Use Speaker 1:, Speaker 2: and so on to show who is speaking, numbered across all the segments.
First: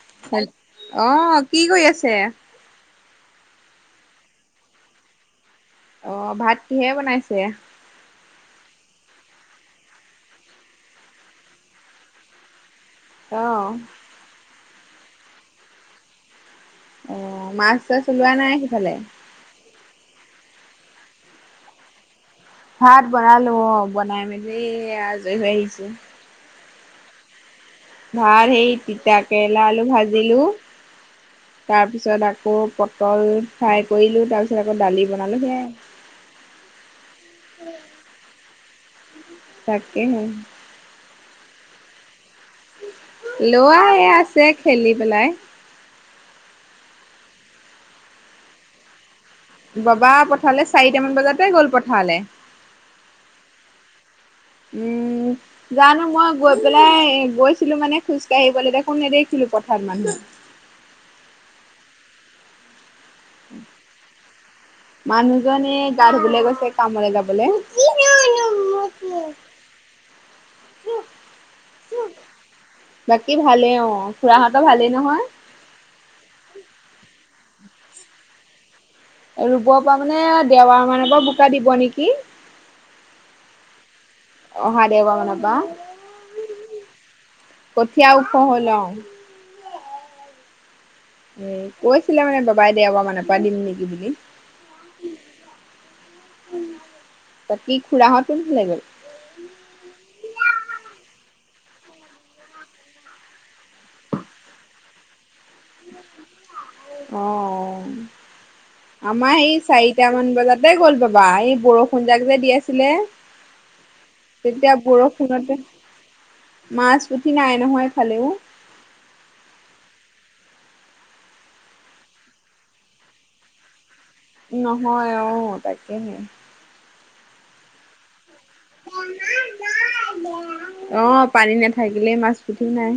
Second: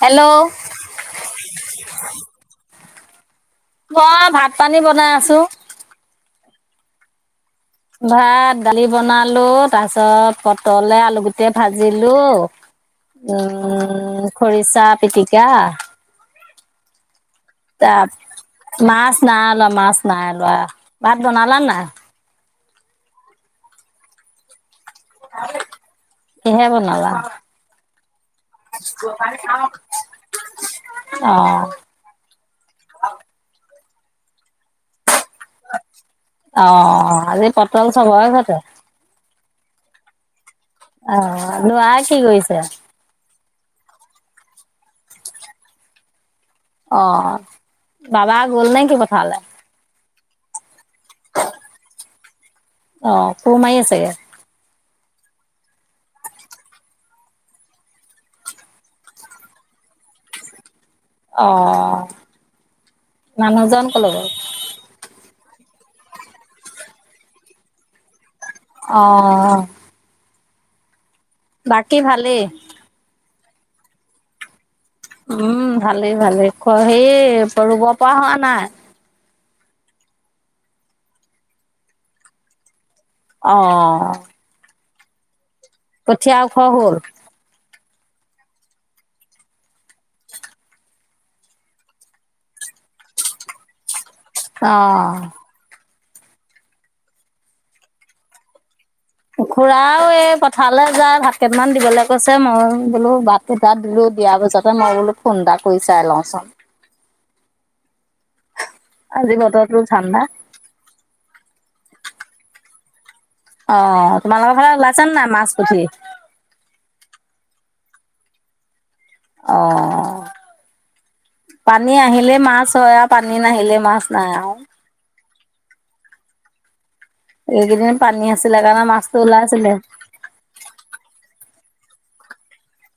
Speaker 1: Hello
Speaker 2: অহ, কি কৰি আছে?
Speaker 1: মই ভাত পানী বনাই আছো।
Speaker 2: অ', ভাত কিহে বনাইছে?
Speaker 1: ভাত দালি বনালো তাৰ পিছত পটলে আলু গুটি ভাজিলো।
Speaker 2: অ'
Speaker 1: উম, খৰিচা পিটিকা
Speaker 2: অ' মাছ
Speaker 1: ত
Speaker 2: চাছ ওলোৱা নাই সিফালে?
Speaker 1: মাছ নাই লোৱা, মাছ নাই লোৱা। ভাত বনালা নাই?
Speaker 2: ভাত বনালো অঁ, বনাই মেলি এই আজৰি হৈ আহিছো।
Speaker 1: কিহে বনালা?
Speaker 2: ভাত সেই তিতা কেৰেলা আলু ভাজিলো
Speaker 1: অ
Speaker 2: তাৰ পিছত আকৌ পটল ফ্ৰাই কৰিলো তাৰ পিছত আকৌ দালি বনালো সেয়াই।
Speaker 1: অঁ, আজি পটল চবৰে ঘৰতে।
Speaker 2: তাকেহে।
Speaker 1: অ', লৰায়ে কি কৰিছে?
Speaker 2: লৰা এই আছে খেলি পেলাই।
Speaker 1: অ', বাবা গ'ল নে কি পথাৰলে?
Speaker 2: বাবা পথাৰলৈ চাৰিটামান বজাতে গ'ল পথাৰলৈ।
Speaker 1: অঁ, কুৰ মাৰি আছেগে?
Speaker 2: উম, জানো মই গৈ পেলাই গৈছিলো মানে খোজকাঢ়িবলৈ দেখোন নেদেখিলো পথাৰত মানুহ।
Speaker 1: অ', মানুহজন কলৈ গল?
Speaker 2: জন গা ধুবলৈ গৈছে কামলে যাবলে।
Speaker 1: অ বাকী ভালেই।
Speaker 2: ভালে অঁ, খুৰাহত
Speaker 1: উম ভালেই ভালেই, খ সেই ৰুব পৰা হোৱা নাই?
Speaker 2: ৰুবৰ পৰা মানে দেওবাৰ মানৰ পৰা বোকা দিব নেকি!
Speaker 1: অঁ।
Speaker 2: অহা দেওবাৰ মানৰ পৰা।
Speaker 1: কঠীয়া ওখ হল?
Speaker 2: কঠীয়া ওখ হল অঁ। উম, কৈছিলে মানে বাবাই দেওবাৰ মান পৰা দিম নেকি বুলি।
Speaker 1: অঁ।
Speaker 2: বাকী খুৰাহঁত কলৈ গ'ল?
Speaker 1: খুৰাও এই পথাৰলৈ যায় ভাত কেইটামমান দিবলৈ কৈছে মই বোলো বাটটো [unintelligible] দিয়াৰ পিছতেহ মই বোলো ফোন এটা কৰি চাই লওঁচোন।
Speaker 2: অ আমাৰ
Speaker 1: আজি
Speaker 2: সেই
Speaker 1: বতৰতো
Speaker 2: চাৰিটা
Speaker 1: ঠাণ্ডা
Speaker 2: মান বজাতে গ'ল বাবা এই বৰষুণ যাক যে দি আছে আছিলে,
Speaker 1: অ' তোমালোকৰ ফালে
Speaker 2: তেতিয়া
Speaker 1: ওলাইছে নে নাই মাছ
Speaker 2: বৰষুণতে,
Speaker 1: পুঠি
Speaker 2: মাছ চুটি নাই নহয় এইফালেও।
Speaker 1: অ', পানী আহিলে মাছ হয় আৰু পানী নাহিলে মাছ নাই আৰু
Speaker 2: নহয় অহ তাকেহে।
Speaker 1: এইকেইদিন পানী আছিলে কাৰণে মাছটো ওলাই আছিলে।
Speaker 2: অ [unintelligible] মাছ পুঠি নাই।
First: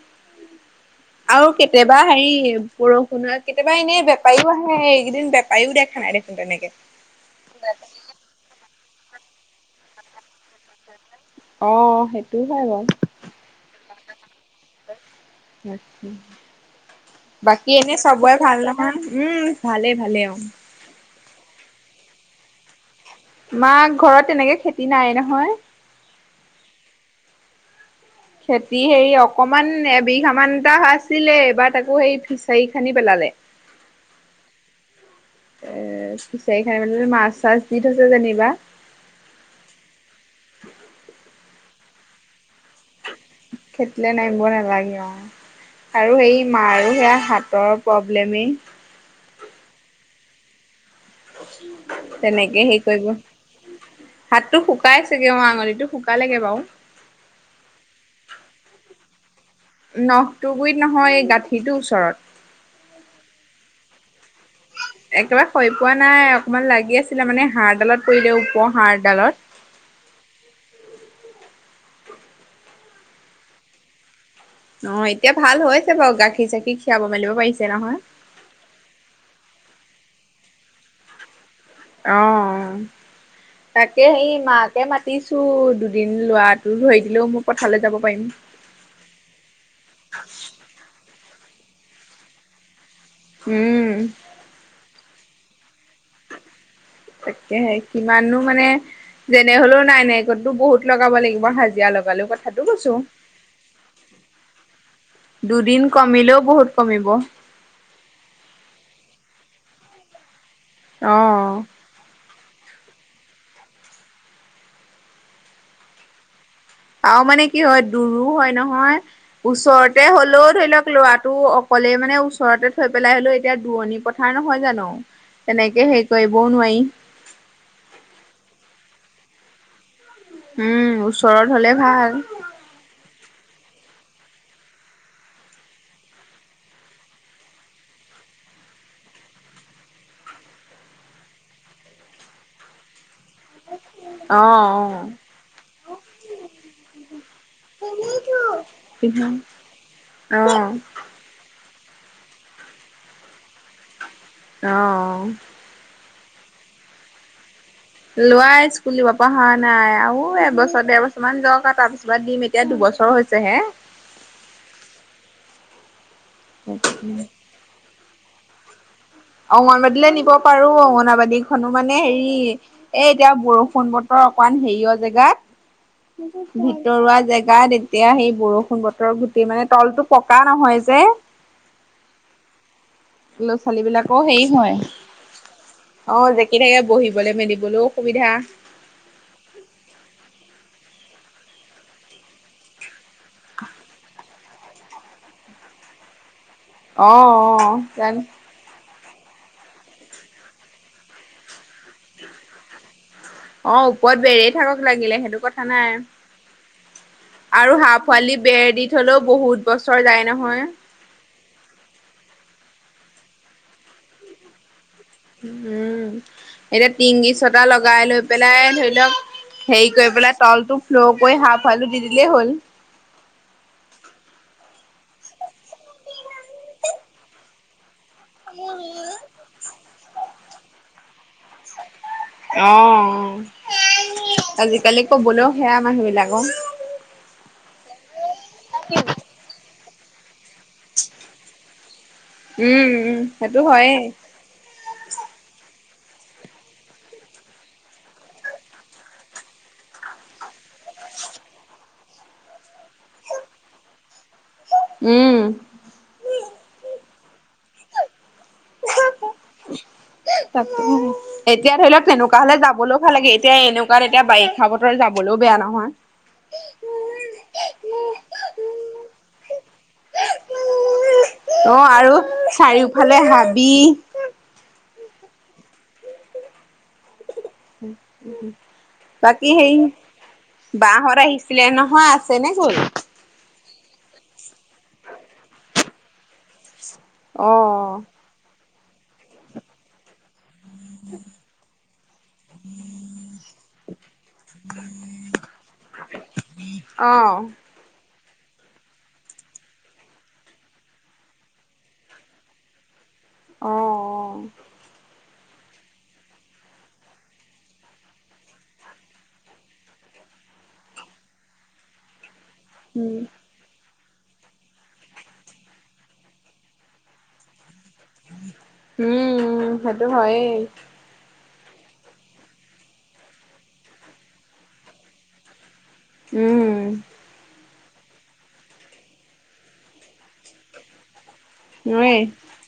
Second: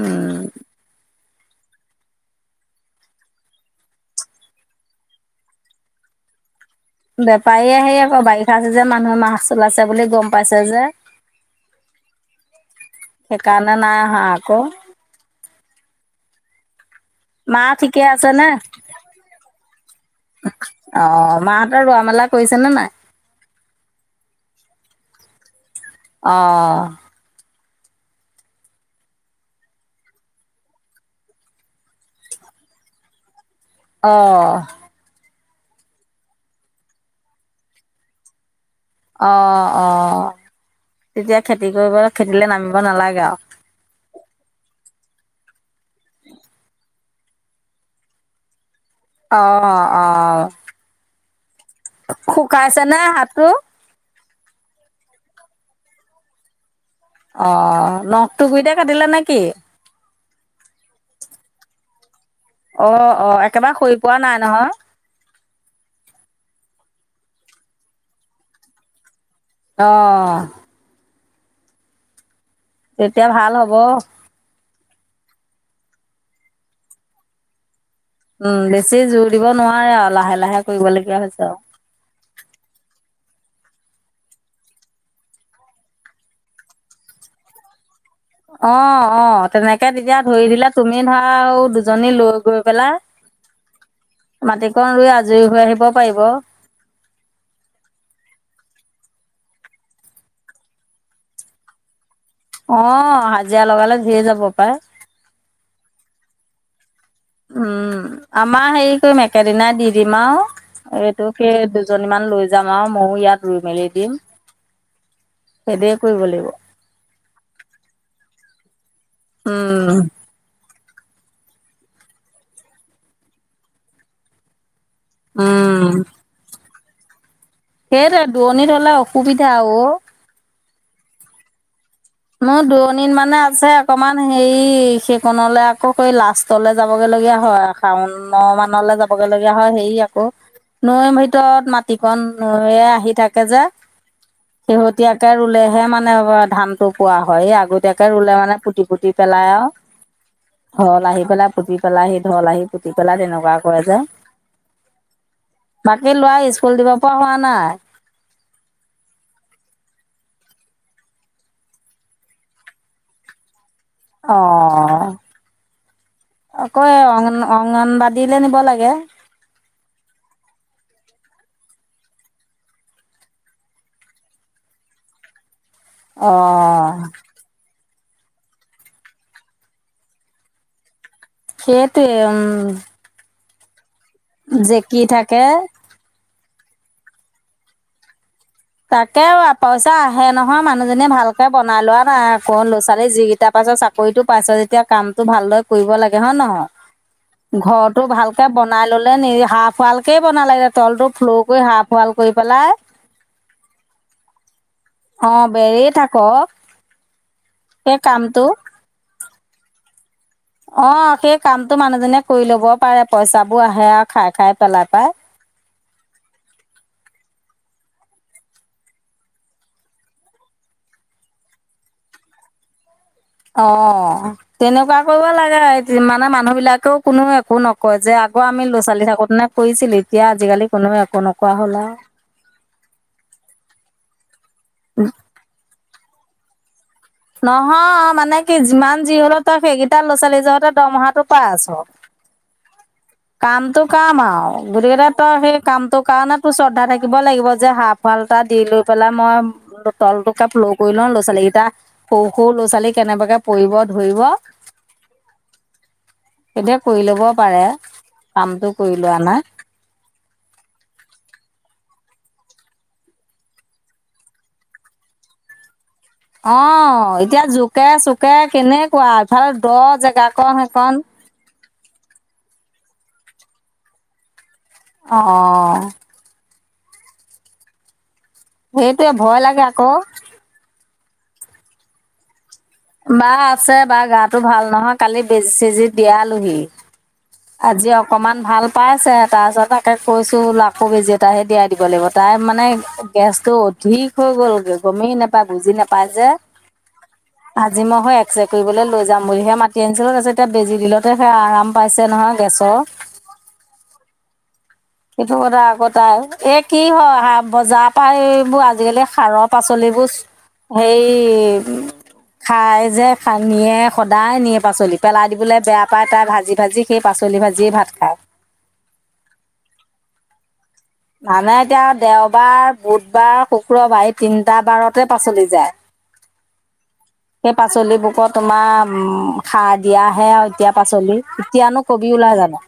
Speaker 1: উম।
Speaker 2: আৰু কেতিয়াবা হেৰি বৰষুণ কেতিয়াবা এনেই বেপাৰীও আহে এইকেইদিন বেপাৰীও দেখা নাই। [unintelligible] দেখোন তেনেকেই।
Speaker 1: বেপাৰী আহি আকৌ বাৰিষা ছিজন মানুহে মাছ ওলাইছে বুলি গম পাইছে যে।
Speaker 2: অহ সেইটোও হয় বাৰু
Speaker 1: হয় আকৌ
Speaker 2: আতছা
Speaker 1: [inaudible] মা ঠিকে আছে নে
Speaker 2: উম ভালে ভালে অ
Speaker 1: অ মাহঁতৰ ৰোৱা মেলা হৈছে নে নাই
Speaker 2: মাক ঘৰত তেনেকে খেতি নাই নহয়
Speaker 1: অহ
Speaker 2: খেতি হেৰি অকমান এবিঘাামানটা আছিলে এইবাৰ তাকো সেই ফিচাৰী খানি পেলাল লে।
Speaker 1: অঁ।
Speaker 2: এ ফিচাৰি খানি মানে মাছ চাছ দি থৈছে যেনিবা।
Speaker 1: অ', অ', তেতিয়া খেতি কৰিব খেতিলৈ নামি
Speaker 2: খেতিলে নামিব নালাগে অঁ। আৰু সেই মাৰও সেয়া হাতৰ প্ৰব্লেমেই।
Speaker 1: অঁ, অঁ, অঁ।
Speaker 2: তেনেকে হে কৰিব
Speaker 1: হাতটো
Speaker 2: হাতটো শুকাই চগে অ আঙুলিটো শুকালেগে বাৰু
Speaker 1: অ নখটো গুইতে কাটিলে নে কি
Speaker 2: নখটো গুৰিত নহয় এই গাঁঠিটোৰ ওচৰত
Speaker 1: অ অ একেবাৰে শুই পোৱা নাই নহয়
Speaker 2: একেবাৰে হৈ পোৱা নাই অকমান লাগি আছিলে মানে হাড়ডালত পৰিলে ওপৰ হাড়ডালত
Speaker 1: অহ তেতিয়া ভাল হব
Speaker 2: অ এতিয়া ভাল হৈছে বাৰু গাখীৰ চাখীৰ খীৰাব মেলিব পাৰিছে নহয়
Speaker 1: উম বেছি জোৰ দিব নোৱাৰে আৰু লাহে লাহে কৰিবলগীয়া হৈছে আৰু
Speaker 2: অহ তাকে সেই মাকে মাতিছো দুদিন লৰাটো ধৰি দিলেও মোৰ পথাললৈ যাব পাৰিম
Speaker 1: অ অ তেনেকে তেতিয়া ধৰি দিলে তুমি ধৰা দুজনী লৈ গৈ পেলা
Speaker 2: উম
Speaker 1: আ জী হৈ আহিব পাৰিব।
Speaker 2: তাকেহে কিমানো মানে যেনে হলেও নাই নাইিকতো বহুত লগাব লাগিব হাজিৰা লগ কথাটো কৈছো
Speaker 1: অ', হাজিৰা লগালে ধেৰ যাব পাই।
Speaker 2: দুদিন কমিলেও বহুত কমিব
Speaker 1: উম আমাৰ হেৰি কৰিম একেদনা দি দিম আৰু
Speaker 2: অ
Speaker 1: এইটো সেই দুজনীমানান লৈ যাম আৰু ময়ো ইয়াত ৰুই মেলি দিম সেইদে কৰিব লাগিব
Speaker 2: আৰু মানে কি হয় দূৰো হয় নহয়
Speaker 1: উম,
Speaker 2: ওচৰতে হলেও ধৰি লওক ল'ৰাটো অকলেই মানে ওচৰতে থৈ পেলাই হলেোও এতিয়া দৰণি পথাৰ নহয় জানো তেনেকে হেৰি কৰিবও নোৱাৰি
Speaker 1: সেইত দূৱণিত হলে অসুবিধা অ
Speaker 2: উম ওচৰত হ'লে ভাল
Speaker 1: ন দুৰণিত মানে ত যে অকমান হেৰি সেইকনলে আকৌ কৰি লাষ্টলৈ যাবগে লগগীয়া হয় শাউনত ভানলৈ যাবগে লগগা হয় হেৰি আকৌ নৈৰ ভিতৰত মাটিকন নৈয়ে আহি থাকে যে
Speaker 2: অ
Speaker 1: শেহতীয়াকে ৰুলেহে মানে ধানটো কোৱা হয় স আগতীয়াকে ৰুলে মানে পুতি পুতি পেলাই আৰু
Speaker 2: অ
Speaker 1: ঘল আহি পেলাই পুতি পেলাই আহিঢল আহি পুতি পেলাই তেনেকুৱা কৰে যে
Speaker 2: আহ
Speaker 1: সেই ল'ৰা স্কুল দিব পৰা হোৱা নাই
Speaker 2: লোৱ স্কুলিব পৰা হোৱা নাই আৰু এবছৰ ডৰ বছৰ মান যাক আৰু তাৰ পিছত দিম এতিয়া দুবৰ বছৰ হৈছে হে
Speaker 1: অ আকৌ অ অংগনবাদ দিলে নিব লাগে
Speaker 2: অংগনবাদী নিব পাৰো অংগনবাদীখনো মানে হেৰি এ এতিয়া বৰষুণ বতৰ অকমান হেৰিয়
Speaker 1: অ
Speaker 2: জেগাত ভিতৰুৱা জেগাত এতিয়া সেই বৰষুণ বতৰ গুটি মানে তলতটো পকা নহয় যে
Speaker 1: সেইটোৱ উম
Speaker 2: ল'ৰা ছোৱালী বিলাকৰ হেৰি
Speaker 1: জেকি থাকে
Speaker 2: হয় অ এনোকে বহিবলৈ মেলিবলৈও অসুবিধা
Speaker 1: তাকে পইচা আহে নহয় মানুহজনীয়ে ভালকে বনাই লোৱা ক লৈছো ছোৱালী যিকেইটা পাইছ চাকৰিটো পাইছ যেতিয়া কামটো ভালদৰে কৰিব লাগে হয় ন নহয়
Speaker 2: অ অ
Speaker 1: ঘৰটো
Speaker 2: জান
Speaker 1: ভালকে বনাই ললো নি হাঁফ ৱালকে বনাল লাগে তলটো ফ্ল' কৰি হাঁফ ৱাল কৰি পেলাই
Speaker 2: অ ওপৰত বেৰেয় থাকক লাগিলে
Speaker 1: অ
Speaker 2: সেইটো কথা
Speaker 1: বেৰি
Speaker 2: নাই
Speaker 1: থাকক
Speaker 2: আৰু
Speaker 1: সেই
Speaker 2: হাঁহ পোৱালি
Speaker 1: কামটো
Speaker 2: বেৰ দি থলেও বহুত ব্তৰ
Speaker 1: অ সেই কামতো মানুহ জীয়ে কৰি ল'বও পাৰে পইচাবোৰ আহে আৰু খাই খাই পেলাই পাই
Speaker 2: উম এতিয়া টিংগি চটা লগাই লৈ পেলাই ধৰি লওক হেৰি কৰি পেলাই তলটো ফ্ল' কৰি সফ আলু দি দিলেই হ'ল
Speaker 1: অ', তেনেকুৱা কৰিব লাগে মানে মানুহ বিলাকেও কোনো একো নকয় যে আগ আমি ল'ৰা ছোৱালী থাকোতে নে কৰিছিলো এতিয়া আজিকালি কোনোবা একো নকোৱা হ'লা
Speaker 2: অ আজিকালি কবলৈও সেয়া মানুহ বিলাকৰ
Speaker 1: নহয় মানে কি যিমান যি হল তই সেইকেইটা তাৰ ল'ৰা ছোৱালীঁহতে দৰমহাটো পাই আছো
Speaker 2: উম, উম। সেইটো
Speaker 1: কামটো
Speaker 2: হয়ে।
Speaker 1: কাম আৰু গোটকেইটা তই সেই কাম তোৰ কাৰণে তোৰ শ্ৰদ্ধা থাকিব লাগিব যে হাঁফ হাল এটা দি লৈ পেলাই মই তল টো কাপ ল কৰি লওঁ ল'ৰা ছোৱালীকেইটা সৰু সৰু লৰা ছোৱালী কেনেবাকে পৰিব ধৰিব
Speaker 2: উম।
Speaker 1: এতিয়া কৰি লব পাৰে কামটো কৰি লোৱা নাই।
Speaker 2: তাক এতিয়া ধৰি লওক সেনেকুৱা হলে যাবলৈও ভাল লাগে এতিয়া এনেকুৱাত এতিয়া বাৰিষা বতৰে যাবলৈও বেয়া নহয়
Speaker 1: অ এতিয়া জোকে চোকে কেনেকুৱা ইফালে দ জেগাক সেইখন
Speaker 2: অ আৰু চাৰিওফালে হাবি
Speaker 1: অ সেইটোৱে ভয়
Speaker 2: বাকী
Speaker 1: লাগে
Speaker 2: সেই
Speaker 1: আকৌ।
Speaker 2: বাঁহত আহিছিলে নহয় আছেনে
Speaker 1: বা আছে বাাৰ গাটো ভাল নহয় কালি বেজি চেজী বিয়ালোহি আজি
Speaker 2: অ'।
Speaker 1: অকমান ভাল পাইছে তাৰপিছত তাকে কৈছো সৌবেজি এটাহে দিয়াই দিব লাগিব তাই মানে গেছতটো অধিক হৈ গ'ল গমেই নোপায় বুজি নেপাজে
Speaker 2: অ
Speaker 1: আজি মই হৈ এক চে কৰিবলৈ লৈ যাম বুলিহে মাতি আনিছিলোঁ এতিয়া বেজি দিওঁতে সে আৰাম পাইছে নহয় গেছৰ
Speaker 2: আহ
Speaker 1: সেইটো কথা আ তাই এ কি হয় বজাৰ পৰা এইবোৰ আজিকালি সাৰৰ পাচলিবোৰ সেই খাই যে
Speaker 2: উম
Speaker 1: খানিয়ে সদায় নিয়ে পাচলি পেলাই দিবলৈ বেয়া পায় তাই ভাজি ভাজি সেই পাচলি ভাজিয়ে ভাত খায়
Speaker 2: উম সেইটো হয়েই
Speaker 1: মানে এতিয়া দেওবাৰ বুধবাৰ শুক্ৰবাৰ এই তিনিটা বাৰতে পাচলি যায়
Speaker 2: উম
Speaker 1: পাচলিবোৰোত তোমাৰ সাৰ দিয়া। হে আৰু এতিয়া পাচলি, এতিয়ানো কবি
Speaker 2: হয়ে
Speaker 1: ওলাই জানো।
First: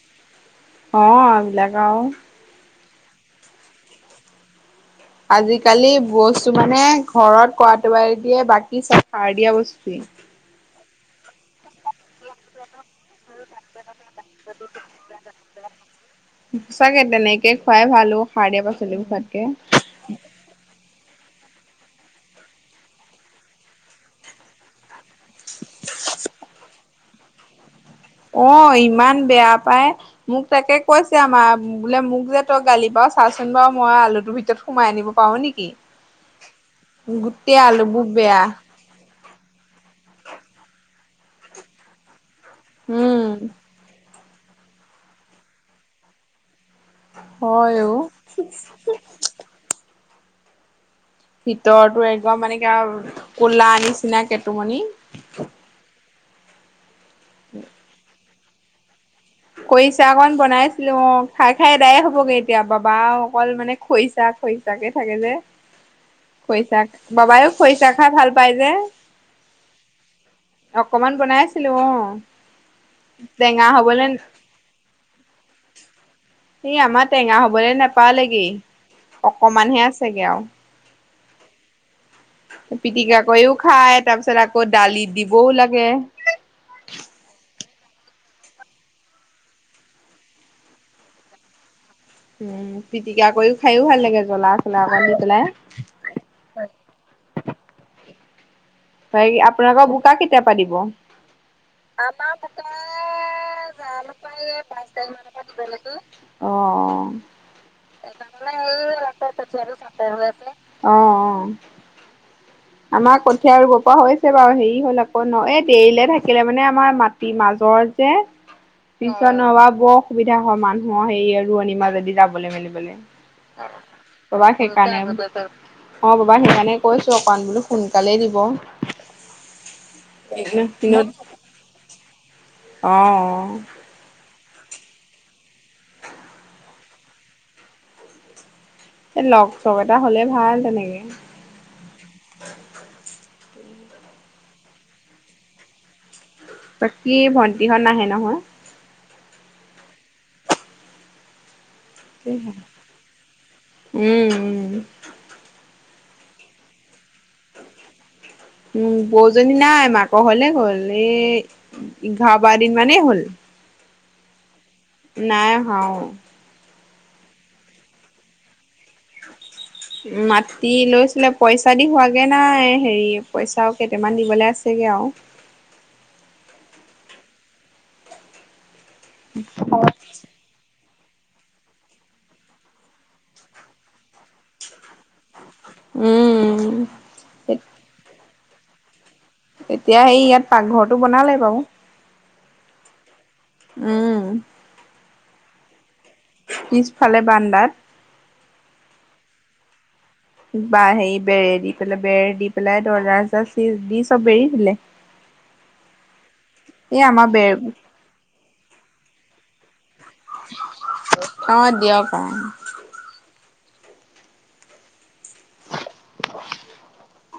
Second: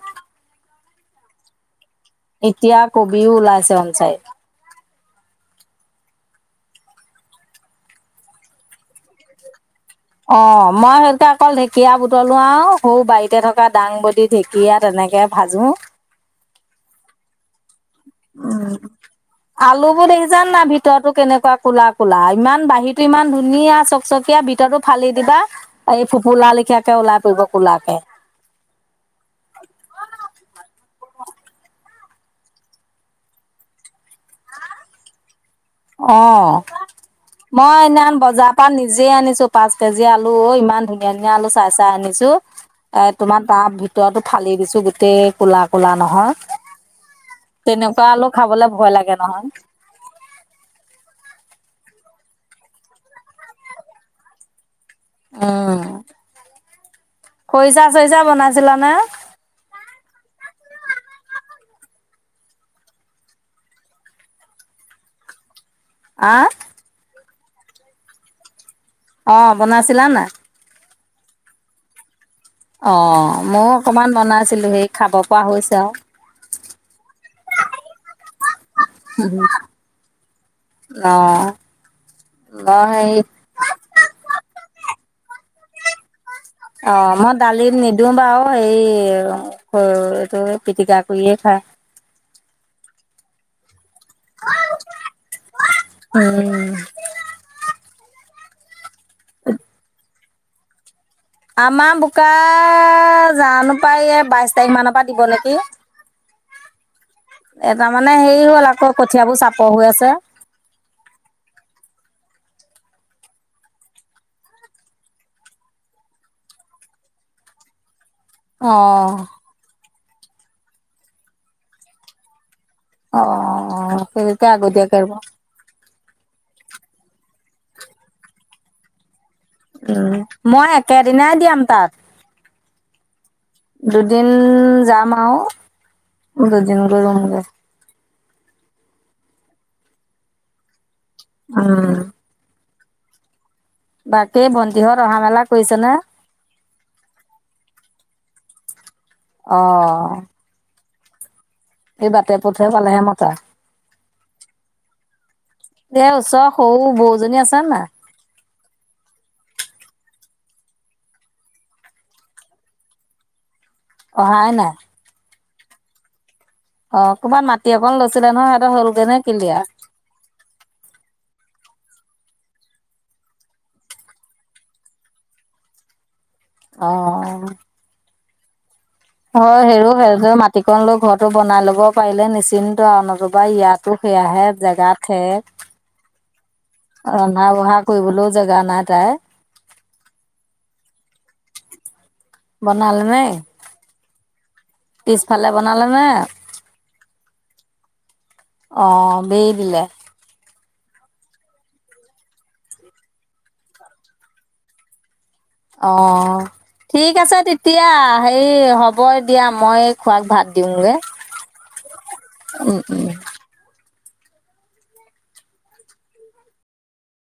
Speaker 2: গাওঁ
Speaker 1: এতিয়া কবিও ওলাইছে আনছাই।
Speaker 2: আজিকালি বস্তু মানে ঘৰত কৰাটোৰ বাদে বাকি চব সাৰ দিয়া বস্তু।
Speaker 1: অ' মই সেইতে অকল ঢেকীয়া বু বুতলো আৰু সৌ বাৰীতে থকা দাংবদি ঢেঁকীয়া তেনেকে ভাজো।
Speaker 2: সঁচাকে তেনেকে খুৱাই ভাল অ সাৰ দিয়া
Speaker 1: উম
Speaker 2: পাচলিবোৰ খোৱাতকে
Speaker 1: আলু বোৰ দেখিছান না ভিতৰতো কেনেকুৱা কোলা কোলা ইমান বাহিৰতো ইমান ধুনীয়া চকচকীয়া ভিতৰতো ফালি দিবা এই ফোপোলা ওলাই পৰিব কোলাকে
Speaker 2: অ ইমান বেয়া পাই মোক তাকে কৈছে আমাৰ বোলে মোক যে তই গালি চাচোন বাৰু মই আলুটোৰ ভিতৰত সোমাই আনিব পাৰো নেকি
Speaker 1: অ
Speaker 2: গোটেই
Speaker 1: মই সেইদিনা
Speaker 2: আলুবোৰ বেয়া
Speaker 1: বজাৰ পৰা নিজে আনিছো পাঁচ কেজি আলু অ ইমান ধুনীয়া ধুনীয়া আলু চাই চাই আনিছো এ
Speaker 2: উম
Speaker 1: তোমাৰ তাৰ ভিতৰতো ফালি দিছোঁ গোটেই ক'লা ক'লা নহয়
Speaker 2: হয় অ
Speaker 1: তেনেকুৱা আলু খাবলে ভয় লাগে নহয়
Speaker 2: ভিতৰতো একদম মানে কিবা ক'লা নিচিনা কেটুমণি।
Speaker 1: উম খৰিচা চৰিচা বনাইছিলা নে?
Speaker 2: খৰিচা অকণ বনাইছিলো, অ' খাই খাই আদায় হ'বগৈ এতিয়া, বাবা অকল মানে খৰিছা খৰিছা তাতে থাকে যে,
Speaker 1: আহ
Speaker 2: খৰিচা বাবায়েও খৰিচা খাই ভাল পায় যে।
Speaker 1: অ' বনাইছিলা নাই?
Speaker 2: ছিলো, অ'
Speaker 1: অ'
Speaker 2: টেঙা
Speaker 1: মইও অকমান বনাইছিলো, সেই খাব পৰা হৈছে আৰু।
Speaker 2: এ আমাৰ টেঙা হবলৈ নেপালেগে। অকমানহে আছেগে আৰু।
Speaker 1: অ' মই হেৰি
Speaker 2: পিটিকাকৈও খাই, তাৰ পিছত আকৌ দালিত দিবও লাগে
Speaker 1: দিওঁ বাৰু, হেৰি সৰুটো পিটিকা কৰিয়ে খায়।
Speaker 2: উম, পিটিকা কৰি খায়ো ভাল লাগে। জলা চলা অকমান দি পেলাই
Speaker 1: উম
Speaker 2: হয়, আপোনালোকৰ বোকা কেতিয়াৰ পৰা দিব
Speaker 1: উ [unintelligible] আমাৰ বোকা জানো পাই বাইশ তাৰিখ মানৰ পৰা দিব নেকি।
Speaker 2: অ
Speaker 1: [unintelligible] হেৰি হ'ল আকৌ কঠিয়াবোৰ চাপৰ হৈ আছে
Speaker 2: [unintelligible] [inaudible] অ অ আমাক কঠিয়া ৰুব পৰা হৈছে বাৰু, হেৰি হ'ল আকৌ ন এই দেৰিলে থাকিলে মানে আমাৰ মাটিৰ মাজৰ
Speaker 1: অ
Speaker 2: পিছত নহবা বৰ অসুবিধা হয়, মানুহৰ সেই ৰোৱনী মাজদি যাবলৈ
Speaker 1: অ
Speaker 2: মেলিব অব
Speaker 1: সেইটোকে আগতীয়াকে
Speaker 2: সেইকাৰণে
Speaker 1: ৰুব
Speaker 2: [unintelligible] অ' বাবা সেইকাৰণে কৈছো অকণ বোলো সোনকালেই দিব।
Speaker 1: উম মই একেদিনাই দিয়াম তাত।
Speaker 2: অঁ অঁ
Speaker 1: ওঁ যাম আৰু দুদিন গৈ ৰুমগৈ।
Speaker 2: এ লগ চগ এটা হ'লে ভাল তেনেকে।
Speaker 1: অঁ বাকী ভন্টিহ'ত অহা মেলা কৰিছে নে?
Speaker 2: বাকী ভন্টিহ'ত নাহে নহয়।
Speaker 1: অঁ এই বাটে পথহে পালেহে মতে।
Speaker 2: উম উম
Speaker 1: এ ওচৰৰ সৰু বৌ
Speaker 2: উম, বৌজনী নাই মাক ঘৰলে গ'ল, এ এঘাৰ বাৰ দিন মানেই হ'ল।
Speaker 1: অহায়ে নাই?
Speaker 2: নাই অহা অঁ।
Speaker 1: অ', কৰবাত মাটি অকন লৈছিলে নহয় সিহঁতে হলগেনে কিলিয়েৰ?
Speaker 2: মাতি লৈছিলে পইচা দি হোৱাগে নাই, হেৰি পইচাও কেইটামান দিবলে আছে। এওঁ।
Speaker 1: অঁ। হয় হেৰ হে মাটিকন লগ ঘৰটো বনাই ল'ব পাৰিলে নিচিন্ত আৰু, নতুবা ইয়াতো সেয়াহে জেগা থেক।
Speaker 2: উম।
Speaker 1: ৰন্ধা বঢ়া কৰিবলৈও জেগা নাই তাইৰ।
Speaker 2: এতিয়া সেই ইয়াত পাকঘৰটো বনালে বাৰু।
Speaker 1: বনাল নে
Speaker 2: উম
Speaker 1: পিছফালে বনালে নে
Speaker 2: পিছফালে বাৰান্দাত
Speaker 1: অ', বেৰি দিলে।
Speaker 2: বাঁহ সে বেৰে দি পেলাই, বেৰ দি পেলাই দৰ্জা চৰ্যা দি চব বেৰি দিলে।
Speaker 1: অ',
Speaker 2: এই
Speaker 1: ঠিক
Speaker 2: আমাৰ
Speaker 1: আছে
Speaker 2: বেৰ
Speaker 1: তেতিয়া হে হ'ব দিয়া, মই খোৰাক ভাত দিওঁগৈ,
Speaker 2: অ' দিয়ক অ'।
Speaker 1: উম, উম।
Speaker 2: [inaudible]